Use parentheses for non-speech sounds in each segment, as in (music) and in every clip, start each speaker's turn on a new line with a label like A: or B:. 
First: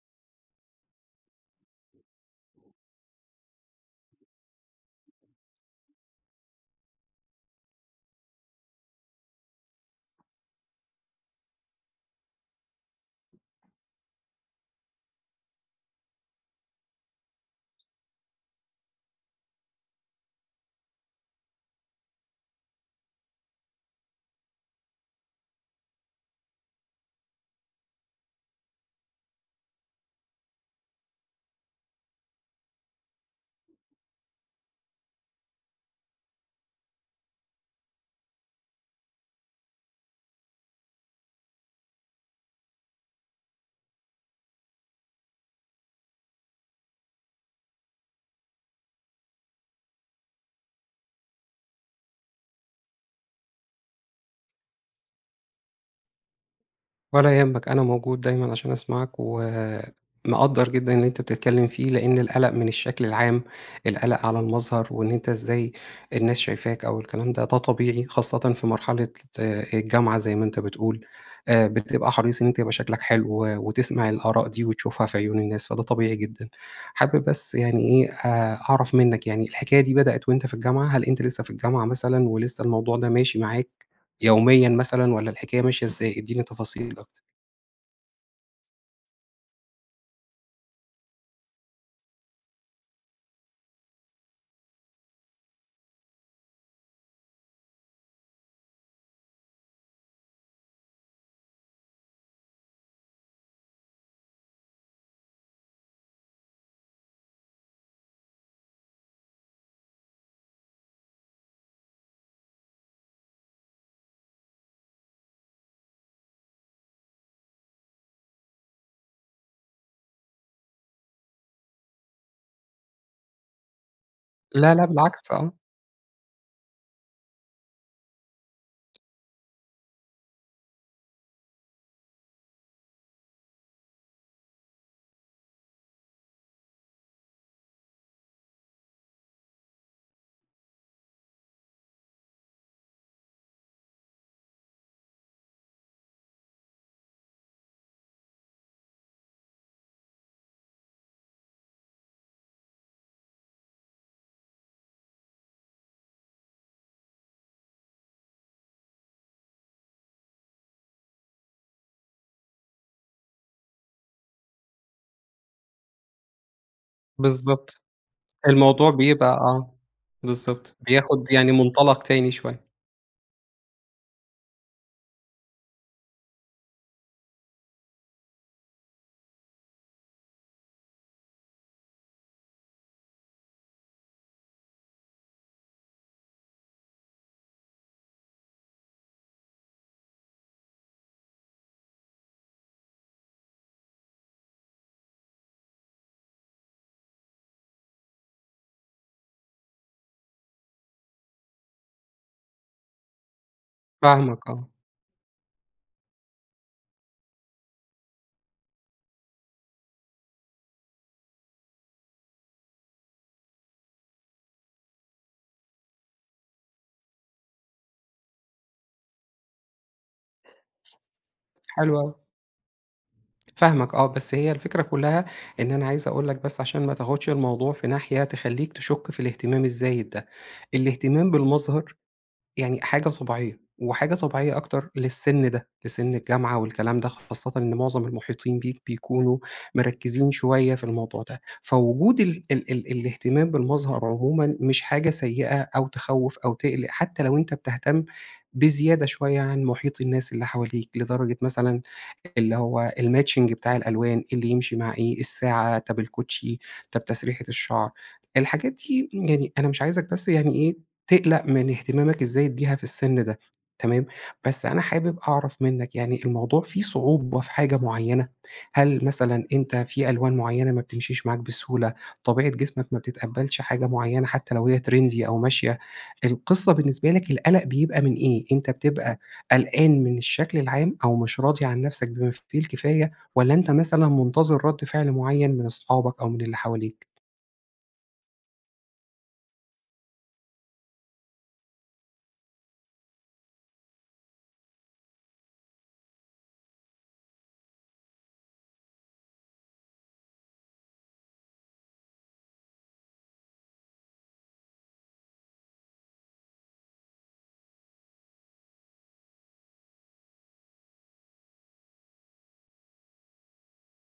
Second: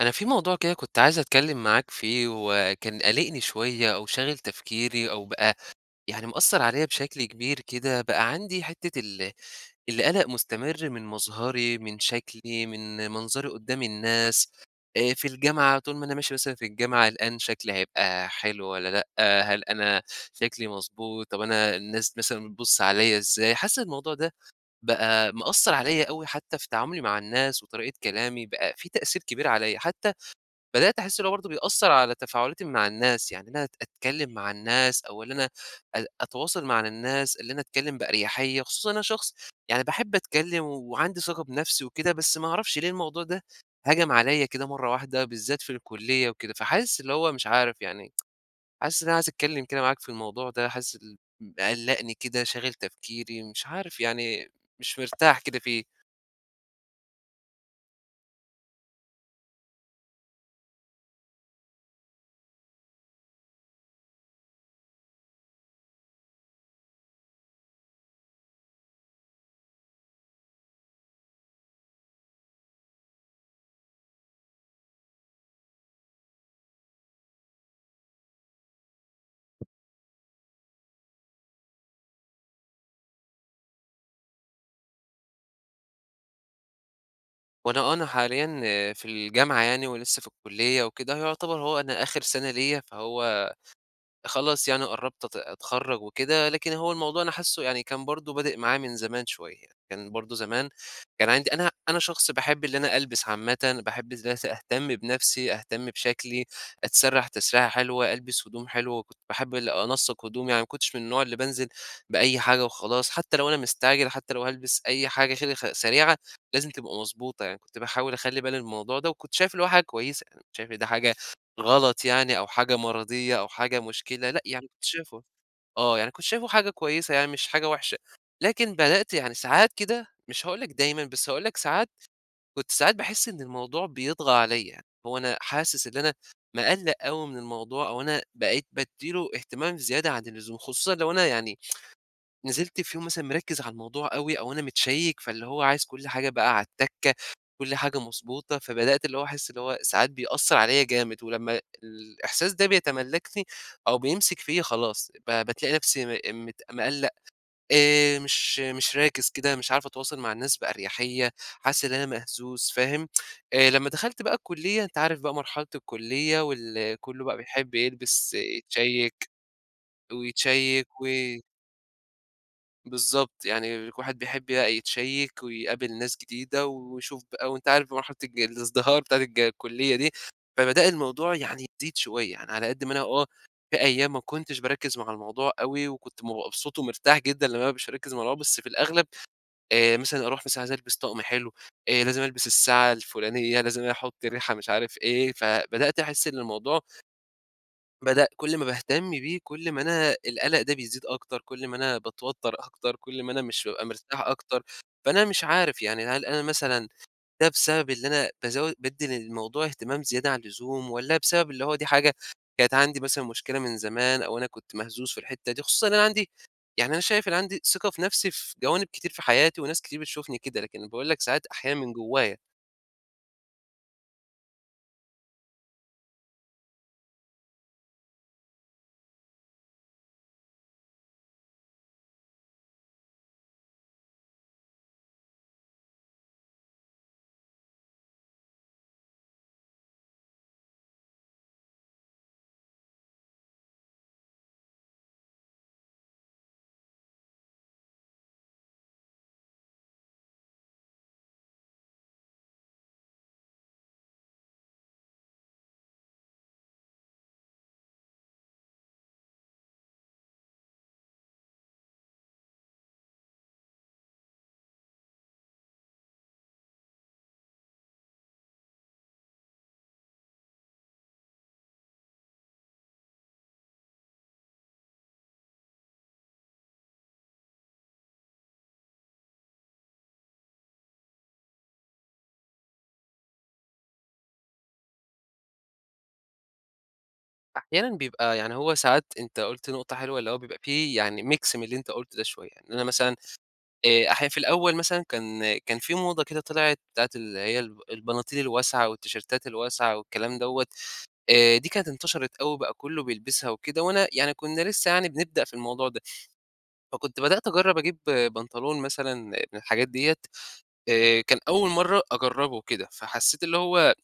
A: أنا في موضوع كده كنت عايز أتكلّم معاك فيه، وكان قالقني شويّة أو شاغل تفكيري أو بقى يعني مأثّر عليَّ بشكل كبير كده، بقى عندي حتّة ال القلق مستمر من مظهري، من شكلي، من منظري قدّام الناس، آآ، في الجامعة طول ما أنا ماشي مثلًا في الجامعة، قلقان شكلي هيبقى حلو والّا لأ، هل أنا شكلي مضبوط، طب أنا الناس مثلًا بتبُصّ عليَّ إزاي؟ حاسس الموضوع ده بقى مأثّر عليَّ أوي حتّى في تعاملي مع الناس وطريقة كلامي، بقى في تأثير كبير عليَّ، حتّى بدأت أحس إن هو برضو بيأثّر على تفاعلاتي مع الناس، يعني إن أنا أت أتكلّم مع الناس أو اللي أنا أ أتواصل م على الناس، اللي أنا أتكلّم بأرياحية، خصوصًا أنا شخص يعني باحب أتكلّم وعندي ثقة بنَفسي وكده، بس ما اعرفش ليه الموضوع ده هَجَم عليَّ كده مَرّة واحدة، بالذات في الكلية وكده. فحاسس اللي هو مش عارف يعني، (tsk) حاسس إن أنا عايز أتكلّم كده معاك في الموضوع ده، حاسس ال مقلّقني كده، شاغل تفكيري، مش عارف يعني، مش مرتاح كده فيه.
B: ولا يهمك، أنا موجود دايمًا عشان أسمعك، ومقدّر جدًا اللي أنت بتتكلّم فيه، لأن القلق من الشكل العام، القلق على المظهر وإن أنت إزاي الناس شايفاك أو الكلام ده، ده طبيعي، خاصةً في مرحلة ز آآ، الجامعة زي ما أنت بتقول، آآ، بتبقى حريص إن أنت يبقى شكلك حلو، و وتسمع الآراء دي وتشوفها في عيون الناس، فده طبيعي جدًا. حابب بس يعني إيه، آآ، أعرف منّك يعني، الحكاية دي بدأت وأنت في الجامعة؟ هل أنت لسّه في الجامعة مثلًا ولسّه الموضوع ده ماشي معاك يوميًا مثلًا، والّا الحكاية ماشية إزاي؟ ادّيني تفاصيل أكتر.
A: وأنا آه، أنا حاليّا في الجامعة، يعني ولسّه في الكلّية وكده، يُعتبر هو أنا آخر سنة ليّا، فهو خلاص يعني قرّبت أت أتخرّج وكده. لكن هو الموضوع أنا حاسه يعني كان برضو بادئ معايا من زمان شُويّة، كان برضو زمان كان عندي أنا أنا شخص باحب اللي أنا ألبس عامةً، وباحب ازا س أهتمّ بنفسي، أهتمّ بشكلي، أتسرّح تسريحة حلوة، ألبس هدوم حلوة، وكنت باحبّ ال أنسّق هدومي، يعني ما كنتش من النوع اللي بانزل بأيّ حاجة وخلاص، حتّى لو أنا مستعجل، حتّى لو هالبس أيّ حاجة خ كده سريعة، لازم تبقى مضبوطة، يعني كنت باحاول أخلي بالي من الموضوع ده، وكنت شايف اللي هو حاجة كويّسة، يعني مكنتش شايف إن ده حاجة غلط يعني أو حاجة مَرضيّة أو حاجة مُشكلة، لأ، يعني
B: لا،
A: كنت
B: لأ
A: شايفُه
B: بالعكس، آه.
A: آه، يعني كنت شايفُه حاجة كويّسة، يعني مش حاجة وحشة. لكن بدأت يعني ساعات كده، مش هاقول لك دايمًا، بس هاقول لك ساعات، كنت ساعات باحسّ إنّ الموضوع بيطغى عليّا، هو أنا حاسس إنّي أنا مقَلَق أوي من الموضوع، أو أنا بقيت بادّي له اهتمام زيادة عن اللزوم، خصوصًا لو أنا يعني (tsk) نزلت في يوم مثلًا مركّز على الموضوع أوي أو أنا متشيّك فاللي هو عايز كُلّ حاجة بقى عالتكّة، كُلّ حاجة مضبوطة، فبدأت اللي هو أحسّ اللي هو ساعات بيأثّر عليّا جامد. ولمّا الإحساس ده بيتملّكني أو بيمسك فيّا، خلاص، ب بتلاقي نفسي م مت مقلق، آآ، مش مش راكز كده، مش عارف أتواصل مع الناس بأريحية، حاسس إن أنا مهزوز، فاهم؟ (tsk) آآ، لمّا دخلت بقى الكلّية، أنتَ عارف بقى مرحلة الكلّية وال كلُّه بقى بيحبّ
B: بالضبط،
A: يلبس،
B: الموضوع
A: يتشيّك
B: بيبقى آه، بالضبط،
A: ويتشيك، و
B: بياخد يعني منطلق تاني شوية.
A: بالضبط، يعني كُل واحد بيحبّ بقى يتشيّك ويقابل ناس جديدة ويشوف بقى، وأنتَ عارف بمرحلة الج الازدهار بتاعة الج الكُلّية دي. فبدأ الموضوع يعني يزيد شُويّة، يعني على قدّ ما أنا آه، في أيّام ما كنتش باركّز مع الموضوع أوي، وكنت بابقى مبسوط ومرتاح جدًا لمّا أنا بابقى مش مركّز مع الموضوع، بس في الأغلب، آآ مثلًا أروح مثلًا عايز ألبس طقم حلو، آآ، لازم ألبس الساعة الفلانيّة، لازم أحطّ ريحة مش عارف إيه، فبدأت أحسّ إنّ الموضوع بدأ كُل ما باهتمّ بيه، كُل ما أنا القلق ده بيزيد أكتر، كُل ما أنا باتوتّر أكتر، كُل ما أنا مش بابقى مرتاح
B: فاهمك،
A: أكتر.
B: آه.
A: فأنا مش عارف، يعني هل أنا مثلًا ده بسبب اللي أنا بازو بادّي للموضوع اهتمام زيادة عن اللزوم، والّا بسبب اللي هو دي حاجة كانت عندي مثلًا مشكلة من زمان، أو أنا كنت مهزوز في الحتّة دي، خصوصًا إن أنا عندي يعني أنا شايف إن أنا عندي ثقة في نفسي في جوانب كتير في حياتي وناس كتير بتشوفني كده، لكن أنا باقول لك ساعات، أحيانًا من
B: حلو اوي.
A: جوّايا.
B: فاهمك، آه، بس هي الفكرة كلّها إن أنا عايز أقول لك بس علشان ما تاخدش الموضوع في ناحية تخليك تشك في الاهتمام الزايد ده، الاهتمام بالمظهر يعني حاجة طبيعيّة وحاجة طبيعيّة أكتر للسن ده، لسن الجامعة والكلام ده، خاصّةً إنّ مُعظم المحيطين بيك بيكونوا مركّزين شُويّة في الموضوع ده، فوجود ال ال ال الاهتمام بالمظهر عُمومًا مش حاجة سيّئة أو تخوّف أو تقلّق حتّى لو أنتَ بتهتمّ بزيادة شُويّة عن مُحيط الناس اللي حواليك، لدرجة مثلًا اللي هو الماتشينج بتاع الألوان، إيه اللي يمشي مع إيه، الساعة، طب الكوتشي، طب تسريحة الشعر. الحاجات دي، يعني أنا مش عايزك بس يعني إيه، تقلّق من اهتمامك الزايد بيها في السن ده، تمام، بس أنا حابب أعرف منّك، يعني الموضوع فيه صعوبة في حاجة معيّنة؟ هل مثلًا أنتَ في ألوان معيّنة ما بتمشيش معاك بسهولة؟ طبيعة جسمك ما بتتقبلش حاجة معيّنة، حتّى لو هي تريندي أو ماشية؟ القِصّة بالنسبة لك القلق بيبقى من إيه؟ أنتَ بتبقى قلقان من الشكل العام، أو مش راضي عن نفسك بما فيه الكفاية؟ والّا أنتَ مثلًا مُنتظر ردّ فعل معيّن من أصحابك أو من اللي حواليك؟
A: أحيانًا بيبقى يعني هو ساعات أنت قُلت نقطة حلوة، اللي هو بيبقى في يعني ميكس من اللي أنت قُلته ده شوية، إن أنا مثلًا آآ، أحيانًا في الأول مثلًا كان كان في موضة كده طِلعت بتاعة اللي هي الب البناطيل الواسعة والتيشيرتات الواسعة والكلام دوّة، آآ، دي كانت انتشرت أوي وبقى كله بيلبسها وكده، وأنا يعني كنا لسه يعني بنبدأ في الموضوع ده. فكنت بدأت أجرّب أجيب بنطلون مثلًا من الحاجات ديّة، آآ، كان أول مرة أجرّبه وكده، فحسيت اللي هو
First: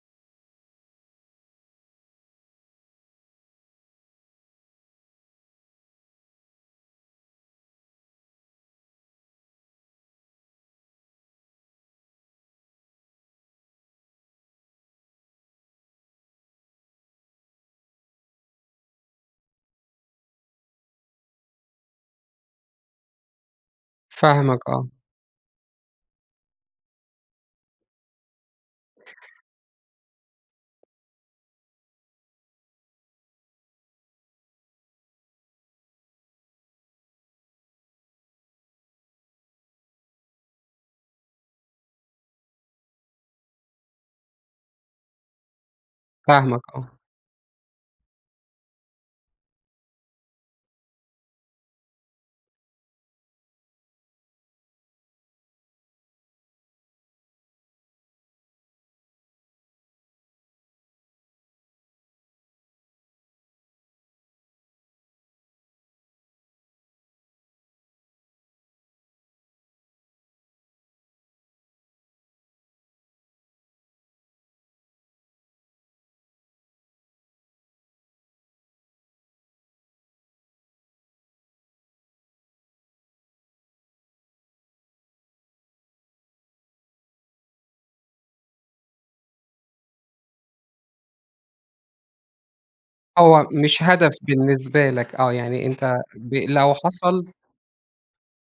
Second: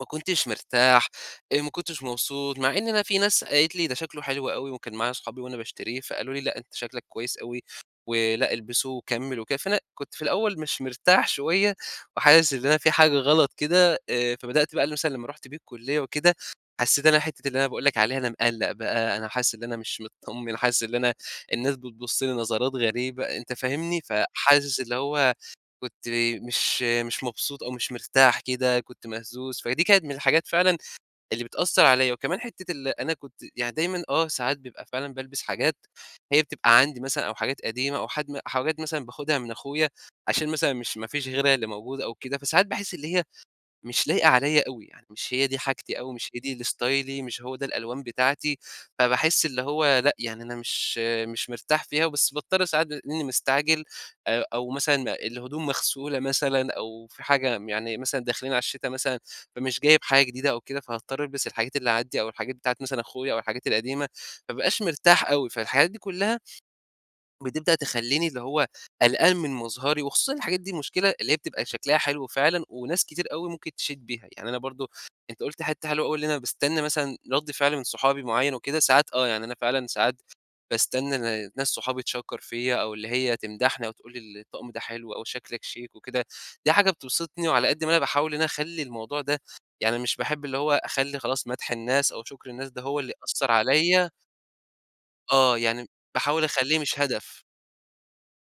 A: ما كنتش مرتاح، آآ، ما كنتش مبسوط، مع إن أنا في ناس قالت لي: "ده شكله حلو أوي." وكان معايا صحابي وأنا باشتريه فقالوا لي: "لأ، أنت شكلك كويس أوي ولأ، إلبسه وكمّل وكده." فأنا كنت في الأول مش مرتاح شوية وحاسس إن أنا في حاجة غلط كده، آآ، فبدأت بقى مثلًا لما رُحت بيه الكُلية وكده حسيت إن أنا حتّة اللي أنا باقول لك عليها، أنا مقّلّق بقى، أنا حاسس إن أنا مش مطّمن، حاسس إن أنا الناس بتبُص لي نظرات غريبة، أنت فاهمني؟
B: فاهمك،
A: فحاسس
B: آه.
A: اللي هو كنت مش مش مبسوط أو مش مرتاح كده، كنت مهزوز، فدي كانت من الحاجات فعلًا اللي بتأثّر عليَّ. وكمان حتة ال أنا كنت يعني دايمًا آه، ساعات بيبقى فعلًا بالبس حاجات هي بتبقى عندي مثلًا أو حاجات قديمة أو حد حاجات مثلًا باخدها من أخويا عشان مثلًا مش ما فيش غيرها اللي موجود أو كده، فساعات باحس اللي هي مش لايقة عليَّ أوي يعني، مش هي دي حاجتي أوي، مش هي دي
B: فاهمك،
A: اللي
B: آه.
A: ستايلي مش هو ده الألوان بتاعتي، فباحس اللي هو لأ، يعني أنا مش مش مرتاح فيها، بس باضطر ساعات بما إني مستعجل أ أو مثلًا الهدوم مغسولة مثلًا أو في حاجة م يعني مثلًا داخلين على الشتا مثلًا فمش جايب حاجة جديدة أو كده، فهاضطر ألبس الحاجات اللي عندي أو الحاجات بتاعة مثلًا أخويا أو الحاجات القديمة، ما ابقاش مرتاح أوي، فالحاجات دي كلها بتبدأ تخلّيني اللي هو قلقان من مظهري، وخصوصًا الحاجات دي المشكلة اللي هي بتبقى شكلها حلو فعلًا وناس كتير أوي ممكن تشيد بيها، يعني أنا برضو أنت قُلت حتّة حلوة أوي اللي أنا باستنى مثلًا رد فعل من صحابي معين وكده، ساعات آه يعني أنا فعلًا ساعات باستنى ن ناس صحابي تشَكّر فيَّ أو اللي هي تمدحني أو تقول لي ال الطقم ده حلو أوي، شكلك شيك وكده، دي حاجة بتبسطني، وعلى قدّ ما أنا باحاول إن أنا أخلي الموضوع ده يعني مش باحب اللي هو أخلّي خلاص، مدح الناس أو شكر الناس ده هو اللي
B: هو
A: يأثر
B: مش
A: عليَّ
B: هدف بالنسبة لك، آه،
A: آه،
B: يعني
A: يعني
B: أنت ب
A: باحاول
B: لو
A: أخليه مش
B: حصل
A: هدف.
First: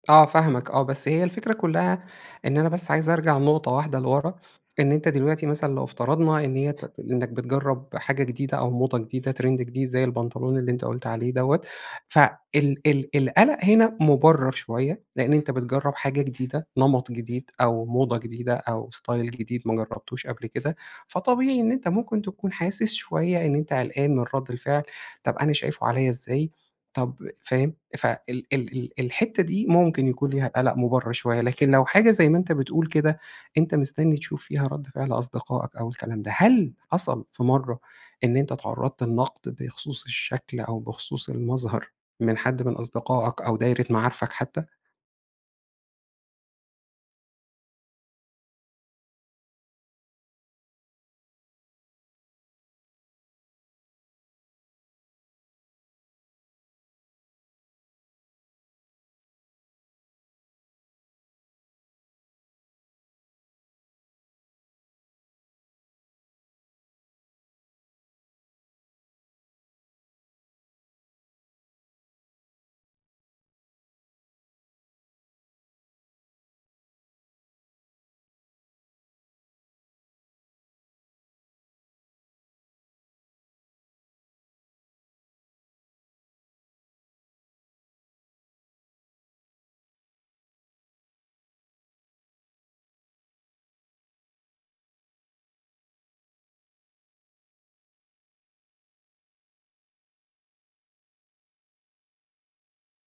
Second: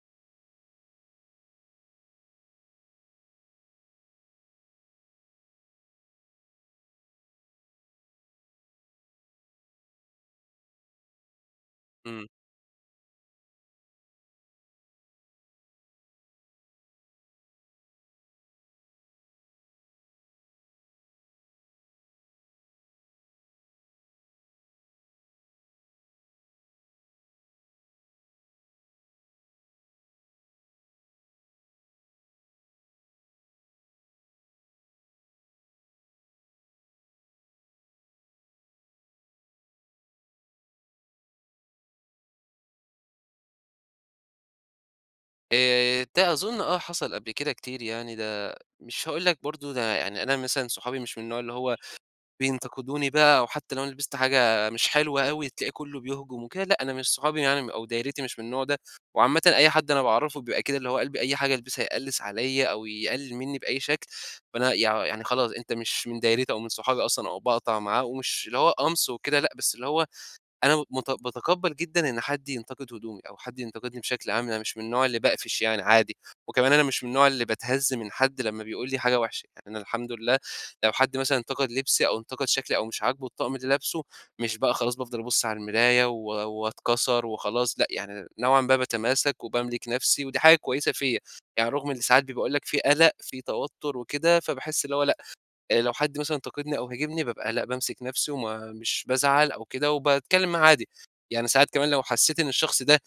B: آه فاهمك آه. بس هي الفكرة كُلّها إن أنا بس عايزأرجع نُقطة واحدة لوَرا. إن أنت دلوقتي مثلًا لو افترضنا إن هي تت إنّك بتجرّب حاجة جديدة، أو موضة جديدة، ترند جديد زي البنطلون اللي أنت قُلت عليه دوَّة.
A: إمم.
B: فال ال القلق هنا مُبَرّر شوية. لإن أنت بتجرّب حاجة جديدة، نَمَط جديد، أو موضة جديدة، أو ستايل جديد ما جرّبتوش قبل كده. فطبيعي إن أنت ممكن تكون حاسس شوية إن أنت قلقان من رَد الفعل. طب أنا شايفه عليّا إزاي، طب فاهم؟ فال ال ال الحتّة دي، ممكن يكون ليها قَلَق مُبَرّر شوية. لكن لو حاجة زي ما أنت بتقول كده، أنت مستنّي تشوف فيها رَد فعل أصدقائك أو الكلام ده. هل حصل في مرّة إن أنت اتعرّضت لنَقد بخصوص الشكل، أو بخصوص المظهر من حد من أصدقائك، أو دايرة معارفك حتّى؟
A: آآ، ده أظُن آه، حصل قبل كده كتير يعني ده مش هاقول لك برضه ده يعني أنا مثلًا صحابي مش من النوع اللي هو بينتقدوني بقى، أو حتّى لو أنا لبست حاجة مش حلوة أوي، تلاقي كُلّه بيهجم وكده، لأ أنا مش صحابي يعني، أو دايرتي مش من النوع ده. وعامةً أي حد أنا باعرفه بيبقى كده، اللي هو قلب أي حاجة ألبسها يقلِّس عليّا، أو يقلل مِنّي بأي شكل. فأنا يع يعني خلاص، أنت مش من دايرتي أو من صحابي أصلًا، أو باقطع معاه. ومش اللي هو قَمْص وكده لأ، بس اللي هو أنا مت باتقبّل جدًا إن حد ينتقد هدومي، أو حد ينتقدني بشكل عام. يعني مش من النوع اللي باقفش يعني عادي. وكمان أنا مش من النوع اللي باتهز من حد لمّا بيقول لي حاجة وحشة. أنا الحمد لله لو حد مثلًا انتقد لبسي، أو انتقد شكلي، أو مش عاجبه الطقم اللي لابسه، مش بقى خلاص بافضل أبُص على المرايا، و واتكَسر وخلاص لأ، يعني نوعًا ما باتماسك، وباملك نفسي، ودي حاجة كويسة فيّا. يعني رغم إن ساعات بي باقول لك في قَلَق، في توتُّر وكده، فباحس إن هو لأ، آآ لو حد مثلًا انتقدني، أو هاجمني بابقى لأ، بامسك نفسي وما مش بازعل أو كده، وباتكلّم معاه عادي. يعني ساعات كمان لو حسّيت إن الشخص ده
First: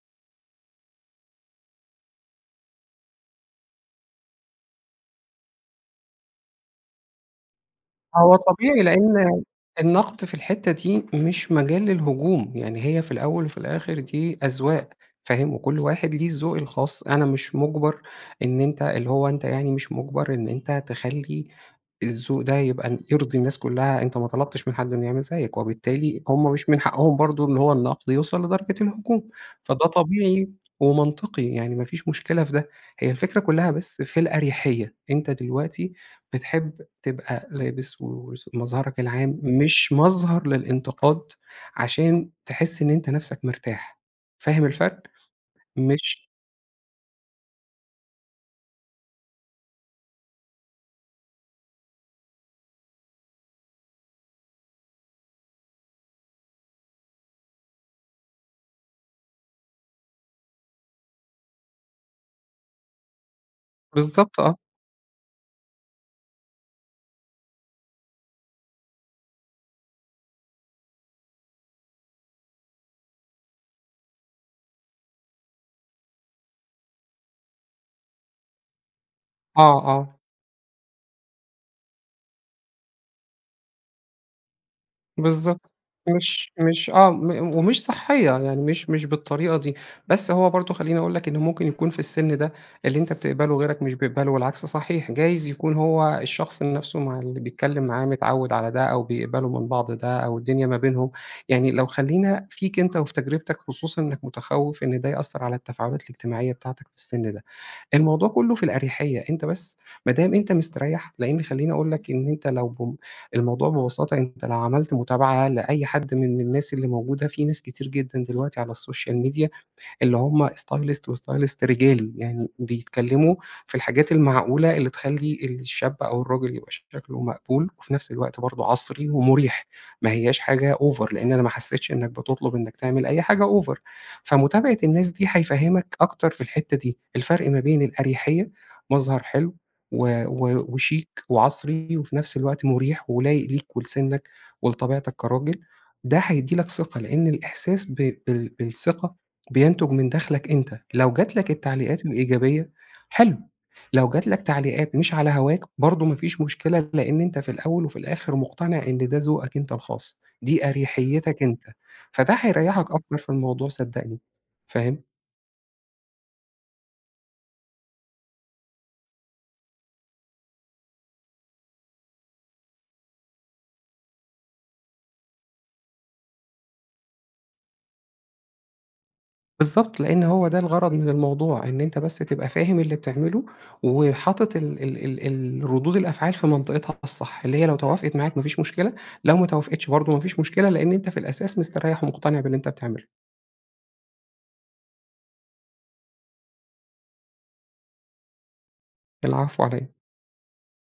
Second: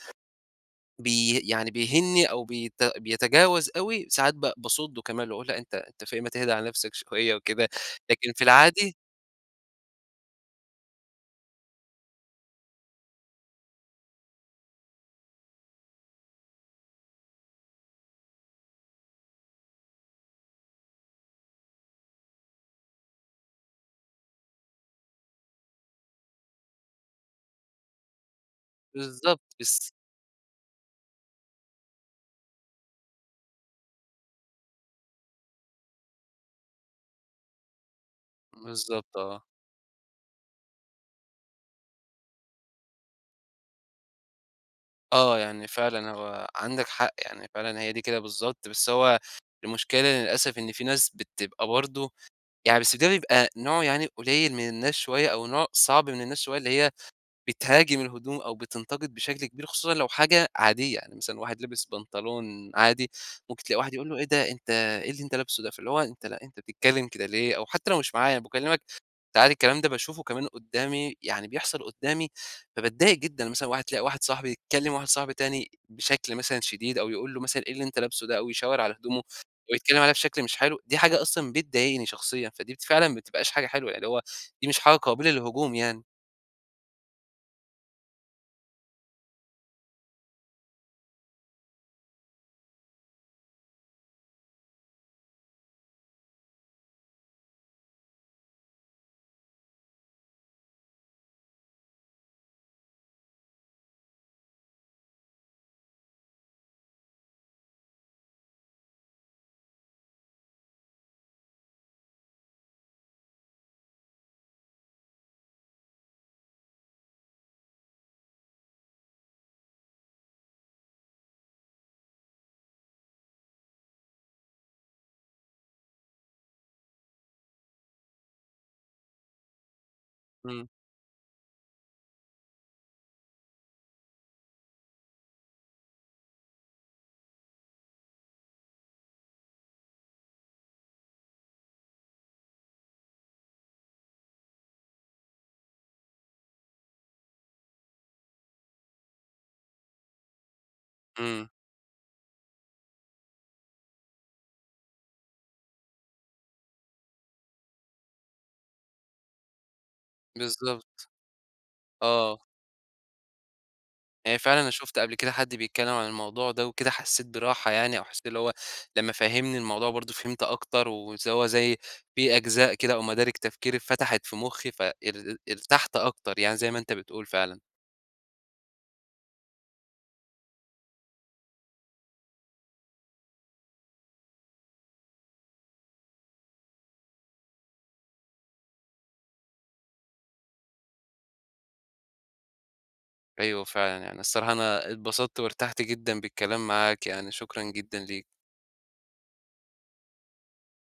A: بي يعني بيهينّي، أو بيت بيَتجاوز أوي، ساعات ب باصُدّه كمان واقول: "لأ أنت أنت في إيه؟ ما تهدا على نفسك شوية وكده." لكن
B: هو
A: في
B: طبيعي،
A: العادي
B: لإن النَقد في الحتّة دي مش مجال للهجوم. يعني هي في الأول وفي الآخر، دي أذواق فاهم؟ وكل واحد ليه الذوق الخاص. أنا مش مُجبَر إن أنت اللي هو أنت يعني مش مُجبَر إن أنت تخلّي الذوق ده يبقى يرضي الناس كُلّها. أنت ما طلبتش من حد إنه يعمل زيّك، وبالتالي هم مش من حقهم برضه إن هو النقد يوصل لدرجة الهجوم.
A: بالضبط.
B: فده
A: بس
B: طبيعي، ومنطقي. يعني ما فيش مشكلة في ده. هي الفكرة كُلّها بس في الأريحيّة. أنت دلوقتي بتحب تبقى لابس وس مظهرك
A: بالضبط
B: العام
A: آه.
B: مش مظهر للانتقاد، عشان تحِس إن أنت نفسك مرتاح، فاهم الفرق؟
A: آه. يعني فعلًا
B: مش
A: هو عندك حق. يعني فعلًا هي دي كده بالضبط، بس هو المشكلة إن للأسف إن في ناس بتبقى برضه يعني بس ده بيبقى نوع يعني قليّل من الناس شوية، أو نوع صعب من الناس شوية اللي هي بتهاجم الهدوم، أو بتنتقد بشكل كبير خصوصًا لو حاجة عادية. يعني مثلًا واحد لبس بنطلون عادي، ممكن تلاقي واحد يقول له :"إيه
B: بالضبط
A: ده
B: آه.
A: أنت إيه اللي انت لابسه ده؟!" فاللي هو أنت لأ أنت بتتكلّم كده ليه؟ أو حتّى لو مش معايا، أنا باكلّمك فعادي الكلام ده باشوفه كمان قُدّامي، يعني بيحصل قدامي، فباتضايق جدًا. مثلًا واحد تلاقى واحد صاحبي بيكلّم واحد صاحبي تاني بشكل مثلًا شديد، أو يقول له مثلًا: "إيه اللي أنت لابسه ده." أو يشاور على هدومه،
B: آه،
A: ويتكلّم عليها
B: آه.
A: بشكل مش حلو، دي حاجة أصلًا بتضايقني شخصيًا، فدي فعلًا ما بتبقاش حاجة حلوة. يعني اللي هو، دي مش حاجة قابلة
B: بالضبط.
A: للهجوم يعني.
B: مش مش آه. م ومش صحّية. يعني مش مش بالطريقة دي. بس هو برضه خلّيني أقول لك، إنه ممكن يكون في السن ده اللي أنت بتقبله غيرك مش بيقبله والعكس صحيح. جايز يكون هو الشخص نفسه مع اللي بيتكلّم معاه متعوّد على ده، أو بيقبلوا من بعض ده، أو الدنيا ما بينهم يعني لو خلّينا فيك أنت وفي تجربتك، خصوصًا إنّك متخوّف إن ده يأثّر على التفاعلات الاجتماعية بتاعتك في السن ده. الموضوع كُلّه في الأريحيّة. أنت بس ما دام أنت مستريّح، لإن خلّيني أقول لك إن أنت لو بم الموضوع ببساطة، أنت لو عملت متابعة لأي حد من من الناس اللي موجودة، في ناس كتير جدًا دلوقتي على السوشيال ميديا اللي هم stylist وstylist رجالي. يعني بيتكلّموا في الحاجات المعقولة اللي تخلّي الشاب، أو الراجل يبقى شكله مقبول، وفي نفس الوقت برضه عَصري، ومُريح. ما هيّاش
A: إمم.
B: حاجة over. لإن أنا ما حسّيتش إنّك بتطلب إنّك تعمل أي حاجة over. فمتابعة الناس دي، هيفهّمك أكتر في الحتّة دي. الفرق ما بين الأريحيّة مظهر حلو، و و وشيك، وعَصري، وفي نفس الوقت مُريح، ولايق ليك، ولسِنّك، ولطبيعتك كراجل. ده هيدّي لك ثقة، لإن الاحساس ب بال بالثقة، بينتُج من داخلك أنت. لو جات
A: إمم.
B: لك التعليقات الايجابية حلو، لو جات لك تعليقات مش على هَواك برضه ما فيش مشكلة، لإن أنت في الاول وفي الآخر، مُقتنع إن ده ذوقك أنت الخاص. دي
A: بالضبط.
B: أريحيتّك أنت. فده
A: آه.
B: هيريّحك أكتر في الموضوع صدّقني،
A: يعني فعلًا أنا شُفت
B: فاهم؟
A: قبل كده حد بيتكلّم عن الموضوع ده وكده، حسّيت براحة يعني، أو حسّيت إن هو لمّا فهّمني الموضوع برضه فهمت أكتر. ونس هو زي في أجزاء كده، أو مَدارِك تفكري اتفتحت في مُخّي، ف ار ارتحت أكتر. يعني زي ما أنت بتقول فعلًا.
B: بالضبط. لإن هو ده الغَرَض من الموضوع. إن أنت بس تبقى فاهم اللي بتعمله، وحاطط ال ال الردود الأفعال في منطقتها الصح. اللي هي لو توافقت معاك ما فيش مشكلة، لو ما توافقتش برضه ما فيش مشكلة، لإن أنت في الأساس مستريّح، ومُقتنع باللي أنت بتعمله.
A: أيوه فعلًا. يعني الصراحة أنا اتبسطت، وارتحت جدًا بالكلام معاك. يعني شكرًا جدًا ليك.
B: العفو على إيه؟